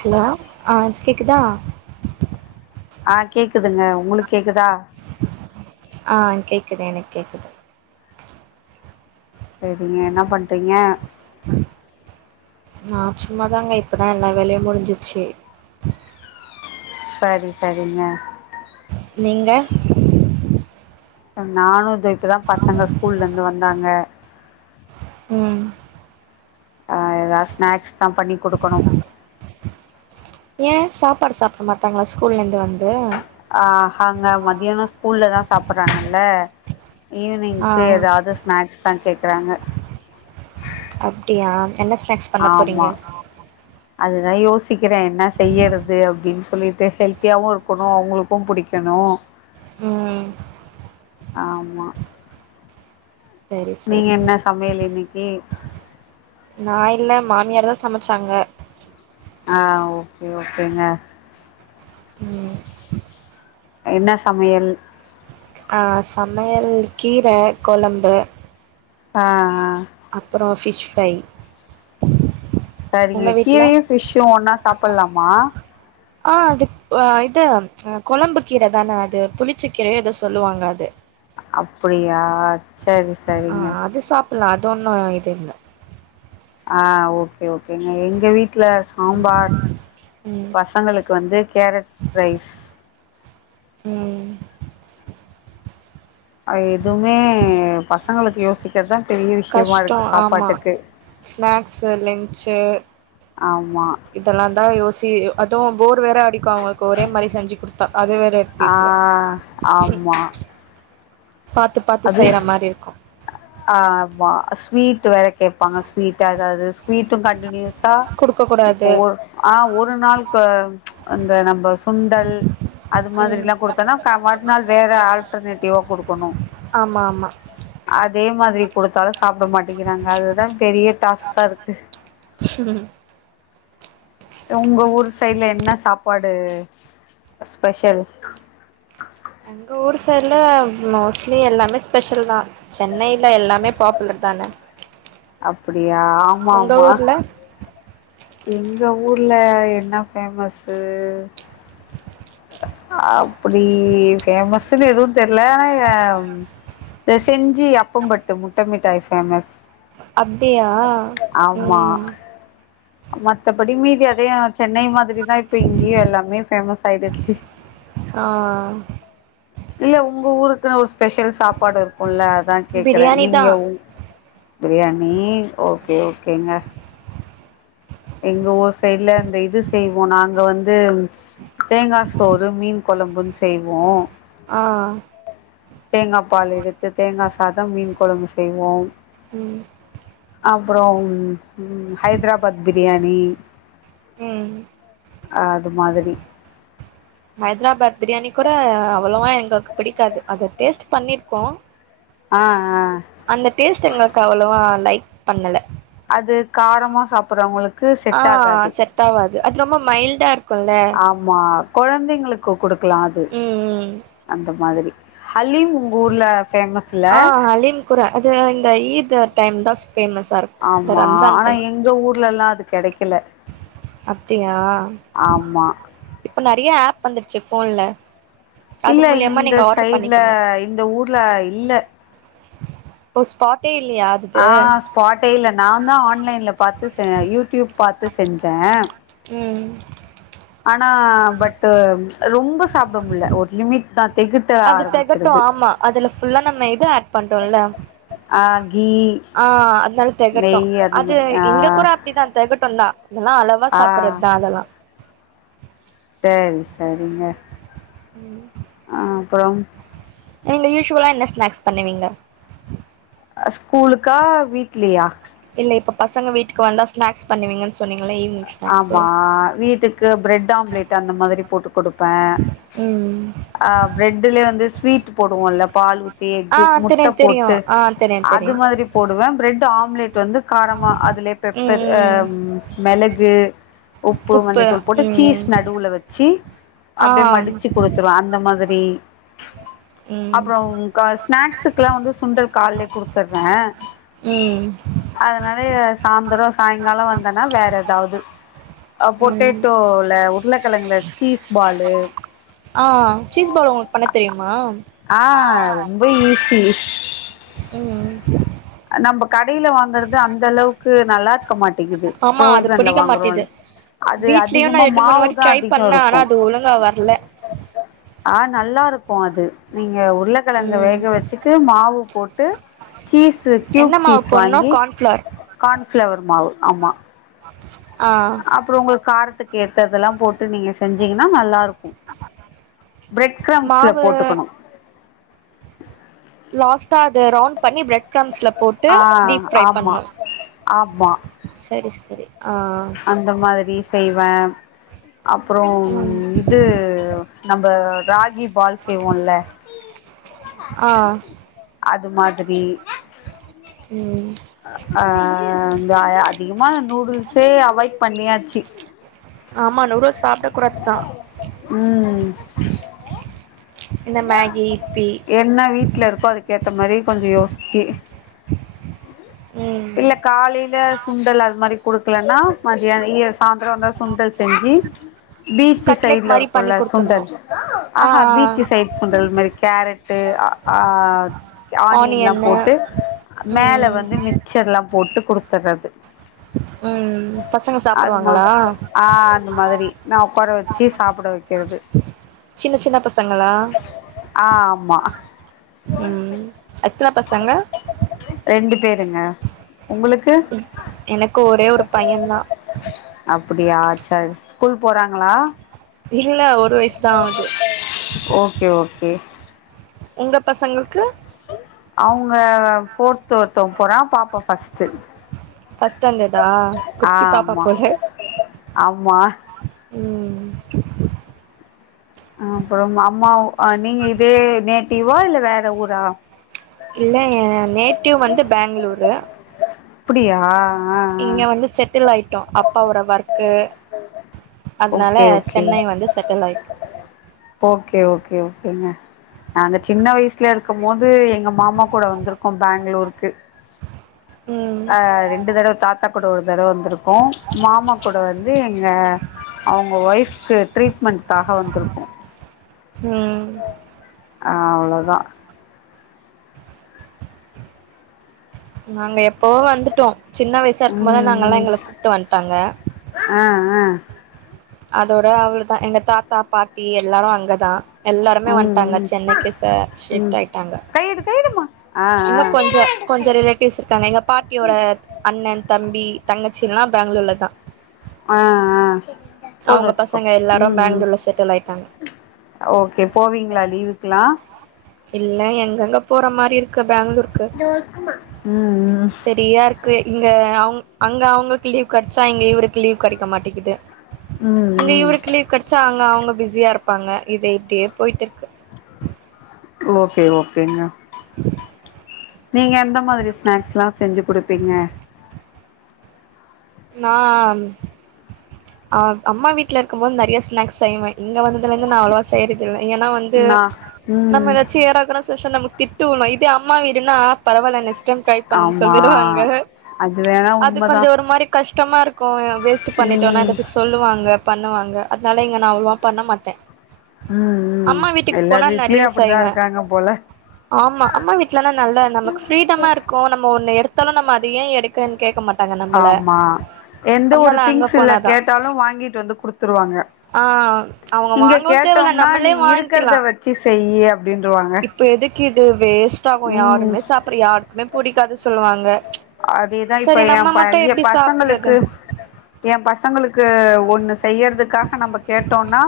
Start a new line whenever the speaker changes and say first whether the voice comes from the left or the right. right: Hello ஆஹ் கேக்குதா
left: ஆஹ் கேக்குதுங்க உங்களுக்கு கேக்குதா
right: ஆஹ் கேக்குது எனக்கு கேக்குது
left: சரிங்க என்ன பண்றீங்க
right: நான் சும்மாதாங்க இப்பதான் எல்லா வேலையும் முடிஞ்சிச்சு
left: சரி சரிங்க
right: நீங்க
left: நானும் [unintelligible] இப்பதான் பசங்க ஸ்கூல்ல இருந்து வந் ந்தாங்க
right: உம்
left: அஹ் ஏதாவது ஸ்நாக்ஸ் தான் பண்ணி குடுக்கணும்
right: ஏன் சாப்பாடு சாப்ட மாட்டாங்களா ஸ்கூல்லேருந்து வந்து
left: சாப்பறாங்கள்ள
right: ஆ
left: ஈவ்னிங்க்கு ஏதாவது ஸ்நாக்ஸ் தான் கேட்கறாங்க
right: அப்டியா என்ன ஸ்னாக்ஸ் பண்ண போறீங்க
left: அதுதான் யோசிக்கிறேன் என்ன செய்யறது அப்டின்னு சொல்லிட்டு ஹெல்த்தியாவும் இருக்கணும் அவுங்களுக்கும் புடிக்கணும்
right: ம்
left: ஆமா
right: சரி
left: நீங்க
right: சரி
left: என்ன சமையல் இன்னைக்கி
right: நான் இல்ல மாமியார் தான் சமைச்சாங்க
left: ஆஹ் ஓகே ஓகேங்க
right: ம்
left: என்னா சமையல்
right: ஆஹ் சமையல் கீர கொழம்பு
left: ஆஹ் ஆஹ்
right: அப்புறம் ஃபிஷ் ஃப்ரை உங்க
left: சரிங்க
right: வீட்ல
left: கீரையும் ஃபிஷ்ஷும் ஒண்ணா சாப்பட்லாமா
right: அஹ் குழம்பு கீர தான அது புளிச்ச கீரையோ எதோ சொல்லுவாங்க அது
left: அப்டியா சரி சரிங்க
right: லா அது ஒன்னும் இது இல்ல
left: ஆஹ் ஓகே ஓகேங்க எங்க வீட்ல சாம்பார்
right: ம்
left: பசங்களுக்கு வந்து கேரட் ரைஸ்
right: உம்
left: எதுவுமே பசங்களுக்கு யோசிக்கறதா
right: கஷ்டோ ஆமா ஸ்நாக்ஸ் லன்ச்சி
left: ஆம்
right: இதெல்லா தா யோசி அதுவோ வேற அடிக்கமா இருக்கோ ஒரே மாரி செஞ்சு குடுத்தா அது வேற இருக்கு
left: ஆ
right: இதுல பாத்து பாத்து
left: அது
right: செய்ற மாரி இருக்கு
left: ஆ அத்தா ஸ்வீட் வேற கேட்பாங்க ஸ்வீடா ஏதாது ஸ்வீட்டும் கண்டியூஸ் சா
right: குடுக்க
left: இப்போ
right: கூடாது
left: ஒரு ஆ ஒரு நாளுக்கு அந்த நம்ப சுண்டல் அது
right: ம்
left: மாதிரில்லா கொடுத்தோன்னா மறுநாள் வேற ஆல்டர்னேட்டிவா கொடுக்கணு
right: ஆமா ஆமா
left: அதே மாதிரி கொடுத்தாலு சாப்புட மாட்டேங்கிறாங்க அதுதா பெரிய டாஸ்க்கா இருக்கு உங்க ஊர் சைடு்ல என்ன சாப்பாடு ஸ்பெஷல்
right: எங்க ஊர் சைடுல மோஸ்ட்லி எல்லாமே ஸ்பெஷல் தா சென்னையில எல்லாமே பாப்புலர் தானே
left: அப்டியா ஆமா ஆமா
right: ஊர்ல
left: எங்க ஊர்ல என்ன ஃபேமஸ்ஸு அப்டி ஃபேமஸ்ன்னு எதுவு தெரில ஆனா செஞ்சு அப்பம்பட்டு முட்ட மிட்டாய் ஃபேமஸ்
right: அப்டியா
left: ஆமா
right: ம்
left: மத்தபடி மீறி இங்கயு அதே சென்னை மாதிரி இப்ப இங்கேயும் எல்லாமே ஃபேமஸ் ஆயிடுச்சி
right: ஆ
left: இல்ல உங்க ஊருக்கு ஸ்பெஷல் சாப்பாடு இருக்கும்ல அத்தா கேட்குறே
right: பிரியாணி தா
left: நீங்க உங் பிரியாணி ஓகே ஓகேங்க எங்க ஊர் சைட்ல இந்த இது செய்வோ நாங்க வந்து தேங்கா சோறு மீன் கொழம்புன்னு செய்வோ
right: ஆ
left: தேங்கா பால் எடுத்து தேங்கா சாதம் மீன் கொழம்பு செய்வோம்
right: ம்
left: அப்புறோம் ஹைதராபாத் பிரியாணி
right: உம்
left: அது மாதிரி
right: ஹைதராபாத் பிரியாணி கூட அவ்வளவா எங்களக் பிடிக்காது அத டேஸ்ட் பண்ணிருக்கோ
left: ஆ, ஆ.
right: அந்த டேஸ்ட் எங்களுக்கு அவ்வளவா லைக் பங்கல
left: அது காரமா சாப்பிடுறவங்களுக்கு
right: ஆ
left: செட் ஆகாது
right: செட் ஆவாது அது ரொம்ப மைல்டா இருக்குல்ல
left: ஆமா கொழந்தைங்களுக்கு க்கு கொடு கிளாது அந்த மாதிரி ஹலீம் உங்க ஊர்ல ஃபேமஸ்ல?
right: ஆஹ் அலிம் குரா அது இந்த ஈது டைம் தா சொ
left: ஆமா ஆனா எங்க ஊர்லல்லா அதுக் கெடைக்கல
right: அப்டியா
left: ஆமா.
right: இப்ப நெறைய ஆப் வந்துருச்சே போன்ல
left: இல்ல இந்த சைட்ல இந்த ஊர்ல இல்ல
right: புஷ்பாத்
left: ஆஹ் ஸ்பாட்டே இல்ல நாந்தா ஆன்லைன்ல பாத்து ச யூடியூப் பாத்து செஞ்சே
right: உம்
left: ஆஹ் பட்டு ரொம்ப சாப்ட முல ஒரு லிமிட் தா தெகட்ட
right: அது தகட்டு
left: ஆரம்பிச்சிருது
right: ஆமா அதுல பல்லா நம்ம இது ஆட் பண்ணோம்ல
left: ஆ கீ
right: ஆஹ் அதனால தகட்டு
left: நெய் அந்த
right: அது
left: மாதிரி ஆ
right: எங்க கூட அப்படிதான் தகட்டுதா அதெல்லா அளவா
left: ஆ
right: சாப்றதா அதெல்லா
left: சரி சரிங்க
right: உம்
left: அஹ் அப்புறோ
right: நீங்க யூசுவலா எந்த ஸ்நாக்ஸ் பண்ணுவீங்க
left: ஸ்கூல்லுக்கா வீட்லயா
right: இல்ல இப்ப பசங்க வீட்டுக்கு வந்தா ஸ்நாக்ஸ் பண்ணுவீங்கன் சொன்னிங்
left: ஆமா வீட்டுக்கு பிரெட் ஆம்லெட் அந்த மாதிரி போட்டு கொடுப்
right: ம்
left: ஆஹ் பிரெடலயே வந்து ஸ்வீட் போடுவோல்ல பாலு
right: ஆ
left: எக்கு முட்ட
right: தெரியு தெரியு
left: போட்டு
right: ஆ தெரியு
left: அது
right: தெரியு
left: மாதிரி போடுவே பிரெட் முட்ட ஆம்லேட் வந்து காரமா அதுல பெப்பர்
right: ம் ம்
left: அஹ்ம் மெளகு உப்பு மஞ்சத்தூள் போட்டு சீஸ் நடுவுல வச்சு
right: ஆ
left: அப்டியே மடிச்சு குடுத்துரு அந்த மாதிரி தீ
right: ம்
left: அப்புற கா ஸ்நாக்ஸுக்குல்லா வந்து சுண்டல் காலயே குடுத்துடுறே
right: ம்
left: அதனால சாந்திரஸ் சாயங்கால வந்தேன்னா வேற எது ஆ
right: ம்
left: பொட்டோட்டோல உருளக்கிழங்குல சீஸ் பாலு
right: ஆஹ் சீஸ் பாலு உங்களுக்கு பண்ண தெரியுமா
left: ஆஹ் ரொம்ப ஈசி
right: ம்
left: நம்ம கடில வாங்கறது அந்த அளவுக்கு நல்லா இருக்க மாட்டேங்
right: ஆமா அது புடிக்க மாட்டிது
left: அது
right: வீட்லயு
left: அதிகமா
right: நான் ரெண்டு மூணு
left: மாவு
right: வதி
left: தா
right: ட்ரை
left: அதிகோ
right: பண்ணேன்
left: இருக்கு
right: ஆனா அது ஒழுங்கா வரல
left: ஆஹ் நல்லா இருக்கு அது நீங்க உர்ளக்கிழங்க
right: ம்
left: வேக வச்சுட்டு மாவு போட்டு சீஸ் கியூப்
right: என்ன மாவு
left: சீஸ்
right: போட்ணு
left: வாங்கி
right: கார்ன்ஃப்ளார்
left: கார்ன்ஃப்ளவர் மா ஆமா
right: ஆ
left: அப்புறோ உங்களுக்கு காரத்துக்கு ஏத்ததெல்லா போட்டு நீங்க செஞ்சீங்கன்னா நல்லா இருக்கு பிரட் கிராம்ஸ்ல
right: மாவு
left: போட்டுக்கணு
right: லாஸ்டா அது ரவுண்ட பண்ணி பிரெட் கிராம்ஸ்ல போட்டு
left: ஆ
right: டீப் ஃப்ரை
left: ஆமா
right: பண்ணனு
left: ஆமா
right: செரி செரி
left: அந்த மாதிரி செய்வே அப்புறோ
right: ம்
left: இது நம்ம ராகி பால் செய்வோல
right: ஆ
left: அது மாதிரி
right: ம்
left: அஹ் து அதி இன்மா நூடுல்ஸே அவாய்ட் பண்ணியாச்சு
right: ஆமா வ்லொர்ஸ் சாப்பிட குறதுதான்
left: ம்
right: இந்த மேகி யிப்பி
left: என்ன வீட்டுல இருக்கோ அது கேட் இந்த மாரி கொஞ்சோ யோசிச்சு
right: ம்
left: இல்ல காலையில சுண்டல் அது மாதிரி குடுக்கலன்னா மதியான இய சாயந்தரம் வந்தா சுண்டல் செஞ்சு பீச்சு
right: கட்லெட்
left: சைடுல
right: மாரி
left: இருக்குள்ள
right: பண்ணி குடுத்துட்ணு
left: சுண்டல்
right: ஆ
left: ஆஹா பீச்சு சைடு சுண்டல் மாிரி கேரட்டு ஆஹ் ஆனியன் எல்லா
right: ஆனியன்னு
left: போட்டு மேல
right: ம்
left: வந்து மிக்ஸ் றலா எல்லா போட்டு கொடுத்தறது
right: ம் பசங்க
left: அதுமா
right: சாப்டுவாங்களா
left: ஆஹ் அந்த மாதிரி நா உட்கார வச்சு சாப்பிட வைக்கிறது
right: சின்ன சின்ன பசங்களா
left: ஆஹ் ஆமா ஆ
right: உம் அச்சலா பசங்க
left: ங்க
right: எனக்கு ஒரே ஒரு பைய தா
left: அப்டியா சர் ஸ்கூல் போறாங்களா
right: இல்ல ஒரு வயசுதா ஆவுது
left: [unintelligible]
right: உங்க பசங்களுக்கு
left: அவங்க ஃபோர்த்து ஒருத்தவங்க போறா பாப்பா ஃபர்ஸ்ட்
right: பஸ்ட் ஸ்டாண்டர்டா குட்டி பாப்பா போல
left: ஆமா
right: உம்
left: அப்புறம் அம்மா வு ஆ நீங்க இதே நே டிவா இல்ல வேற ஊரா
right: இல்ல என் நேட்டிவ் வந்து பெங்களூரு
left: அப்டியா ஆ ஆ
right: இங்க வந்து செட்டில் ஆய் ட்டோ அப்பவோட ஒர்க் அதனால
left: ஓகே ஓகே
right: சென்னை வந்து செட்டில் ஆயிட்டோ
left: ஓகே ஓகே ஓகேங்க நாங்க அந்த சின்ன வயசுல இருக்கும் போது எங்க மாமா கூட வந்திருக்கோ பேங்களூருக்கு
right: ம்
left: ஆஹ் ரெண்டு தடவை தாத்தா கூட ஒரு தடவை வந்திருக்கு கோம் மாமா கூட வந்து எங்க அவங்க ஒய்ஃப்க்கு ட்ரீட்மெண்டக்காக வந்தருக்கோ.
right: ம்
left: ஆஹ் அவ்வளவுதா
right: நாங்க எப்பவோ வந்துட்டோ. சின்ன வயசா இருக்கு போது
left: ம்
right: நாங்கல்லா
left: ம்
right: எங்கள கூப்ட்டு வந்துட்டாங்க.
left: ஆ [inaudible]
right: அதோட அவளதா எங்க தாத்தா பாட்டி எல்லாரு அங்கதா
left: ம்
right: எல்லாருமே வந்துட்டாங்க
left: ம்
right: சென்னைக்கு ஷ
left: ம்
right: ஷிஃப்ட் ஆயிட்டாங்க.
left: கையெடு கையெடுமா ஆ ஆ
right: இன்னு கொஞ்ச கொஞ்சோ ரிலேட்டிவ்ஸ் இருக்காங்க. எங்க பாட்டியோட அண்ணன் தம்பி தங்கச்சில்லா பெங்களூர்ல தா
left: ஆஹ் ஆஹ் போத
right: அவங்க
left: வச்சுக்கோ
right: பசங்க எல்லாரு
left: உம் உ.
right: பெங்களூர்ல செட்டில் ஆயிட்டாங்க
left: ஓகே போவீங்களா லீவுக்கலா.
right: இல்ல எங்கங்க போற மாரி இருக்கு. பெங்களூர்
left: உம்
right: சரியா இருக்கு
left: உ
right: இங்க அவங்க அங்க அவங்களுக்கு லீவ் கெடச்ச இங்க இவருக்கு லீவ் கிடைக்க மாட்டேங்கிது.
left: ம்
right: இங்க
left: ம்
right: இவருக்கு லீவ் கிடைச்சா அங்க அவங்க பிஸியா இருப்பாங்க இத இப்டியே போய்ட்டு இருக்கு
left: ஓகே ஓகேங்க நீங்க எந்த மாரி ஸ்நாக்ஸ் எல்லா செஞ்சு குடுப்பீங்க.
right: நா ஆஹ் அம்மா வீட்டுல இருக்கும் போது நெறைய ஸ்நேக்ஸ் செய்வே. இங்க வந்து இதிலிருந்து நா அவ்ளவா செயர்தில ஏன்னா வந்து
left: நா
right: நம்ம
left: ம்
right: ஏதாச்சு எடாகுடம் [unintelligible] திட்டு வுழு இதே அம்மா வீடுனா பரவால்ல நெக்ஸ்ட் டைம் டிரை பண்ணுனு
left: ஆமா
right: சொல்லிடுவாங்க,
left: அது வேணா
right: அது
left: உண்மதா
right: கொஞ்சோ ஒரு மாரி கஷ் டமா இருக் கு வேஸ்ட் பண்ணி டோன்னா
left: ம்
right: எதாத்து சொல்லுவாங்க பண்ணுவாங் ங்க அத்னால இங்க நா அவ்வளவா பண்ண மாட்டே
left: ம் ம்
right: அம்மா வீட்டுக்கு
left: எல்லார்
right: போனா நறைய
left: வீட்லயு அப்டிதா
right: செய்வ
left: இருக்காங்க போல
right: ஆமா அம்மா வீட்லல்லா நல்ல நமக்கு ஃப்ரீடமா இருக்கு நம்ம ஒண்ணு எடுத் தாலு நம்ம இத ஏ எடுக்குறன் கேக்க மாட்டாங்க நம்பள
left: ஆமா எந்த ஒரு
right: அத்னால அங்க
left: திங்ஸ் இல்ல
right: போனாதா
left: கேட்டாலு வாங்கிட்டு வந்து குடுத்துருவாங்க
right: ஆ அவங்க
left: இங்கெ
right: வாங்கவு தேவல்ல
left: கேட்டோம்னா நீ
right: நம்மளே வாங்கிக்கலா
left: இருக்குறத வச்சி செய்யி அப்டின்ருவாங்க
right: கிது வேஸ்ட்டாகு
left: ம்
right: யாருமே சாப்ற யாருக்குமே புடி க்காது சொல்வாங்க
left: அதேதா இப்ப ஏ பைய ஏ
right: சாப்புட்றது
left: பசங்களுக்கு ஏ ப சங்களுக்கு ஒண்ணு செய்யற்துக்காக நம்ம கேட்டோன்னா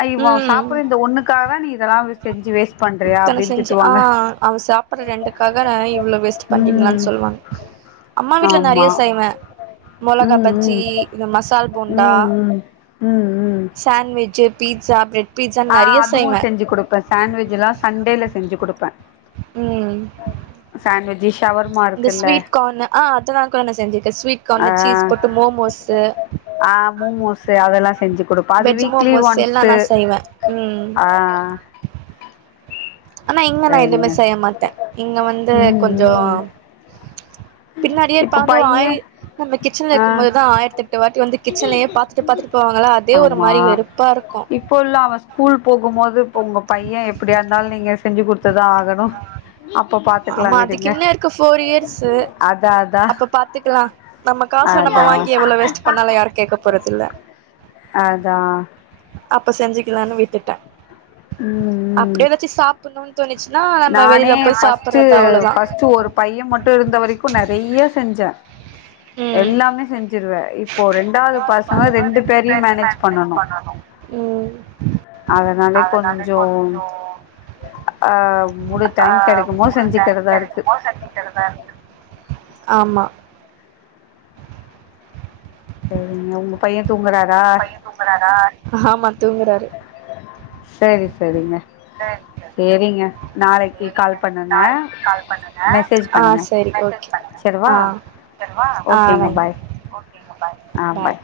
left: அ இவொ
right: ம்
left: சாப்புர்ற இந்த ஒண்ணுக்கா காகதா நீ இதெல்லா செஞ்சு வேஸ்ட் பண்றியா
right: இத்தன
left: அப்டின்னு
right: செஞ்சி ஆ
left: திட்டுவாங்க
right: அவ சாப்புர்ற ரெண்டுக்காக நா இவ்ளொவ் வேஸ்ட் பண்ட்டிங்ளான்
left: ம்
right: சொல்வாங்க அம்மா வீட்ல
left: ஆமா
right: நெறைய செய்வே மொளகா
left: ம்
right: பஜ்ஜி
left: ம்
right: இந்த மசால்
left: ம்
right: போண்டா
left: ம் ம் ம்
right: சாண் விஜ்ஜு பீட்ஸா ப்ரட் பீட்சான் நெறைய செய்வே
left: குடுப்ப சாண்ட்விஜ்லா சண்டேல செஞ்சு குடுப்ப
right: ம்
left: சாண்ட்விச்
right: இந்த ஸ்வீட் கார்ன் ஆ அதல்லா கூட நா செஞ்சிருக்க ஸ்வீட்
left: அ
right: கார்னு சீஸ் போட்டு மோமோஸு
left: ஆ மூமூசு அதெல்லா செஞ்சு குடுப்ப அது
right: வெஜ்
left: வீக்லி
right: மோமோஸ் எல்லா
left: ஒன்ஸு
right: நா செய்வே ம்
left: ஆ
right: ஆனா இங்க நா எதுமே
left: சரிங்க ச
right: செய்ய மாட்ட இங்க வந்து
left: ம்
right: கொஞ்ச
left: ம்
right: பின்னாடியே
left: இப்ப
right: இருப்பாங்க
left: பைய
right: ஆயி நம்ம கிச்சன்ல
left: ஆ
right: இருக்கும்போதுதா ஆயிரத்தெட்டு வாட்டி வந்து கிச்சன்லயே பாத்துட்டு பாத்துட்டு போவாங்களா அதே ஒரு
left: ஆமா
right: மாரி வெறுப்பா இருக்கு
left: போது இப்ப உங்க பைய எப்படியா இருந்தாலு நீங்க செஞ்சு குடுத் துதா ஆகணு அப்ப பாத்துக்கலா
right: ஆமா அதுக்கு
left: விடுங்க
right: இன்னு இருக்கு ஃபோர் இயர்ஸு
left: அதா அதா
right: அப்ப பாத்துக்கலா நம்ம காசுல நம்ம
left: அதா
right: வாங்கி எவ்வளவு வேஸ்ட் பண்ணாலு யாரு கேக்க போறதில்ல
left: அதா
right: அப்ப செஞ்சுக்கலான்னு விட்டுட்டே
left: ம் ம்
right: அப்டியே ஏதாச்சு சாப்டணுன் தோணுச்சு
left: நானே ஃபஸ்ட்டு ஃபஸ்ட்டு ஒரு பைய மட்டு இருந்த வரைக்கு நறைய செஞ்சே
right: ம்
left: எல்லாமே செஞ்சு ருவ இப்போ ரெண்டாவது பசங்க ரெண்டு பேரையு மேனேஜ் பண்ணனு
right: ம்
left: அதனாலே கொஞ்சம் அஹ் முழு டைம் கெடைக்குமோ செஞ்சுக்கிறதா இருக்கு
right: ஆமா
left: சரிங்க உங்க பைய தூங்குறாரா
right: ஆமா தூங்கறாரு
left: சரி சரிங்க சரிங்க நாளைக்கு கால் பண்ணுங்க மெசேஜ்
right: ஆ
left: பண்ணுங்க
right: சரி ஓகே
left: வச்சிரவா
right: ஆ ஆ
left: ஓகேங்க
right: வைங்க
left: பாய் ஆ பாய்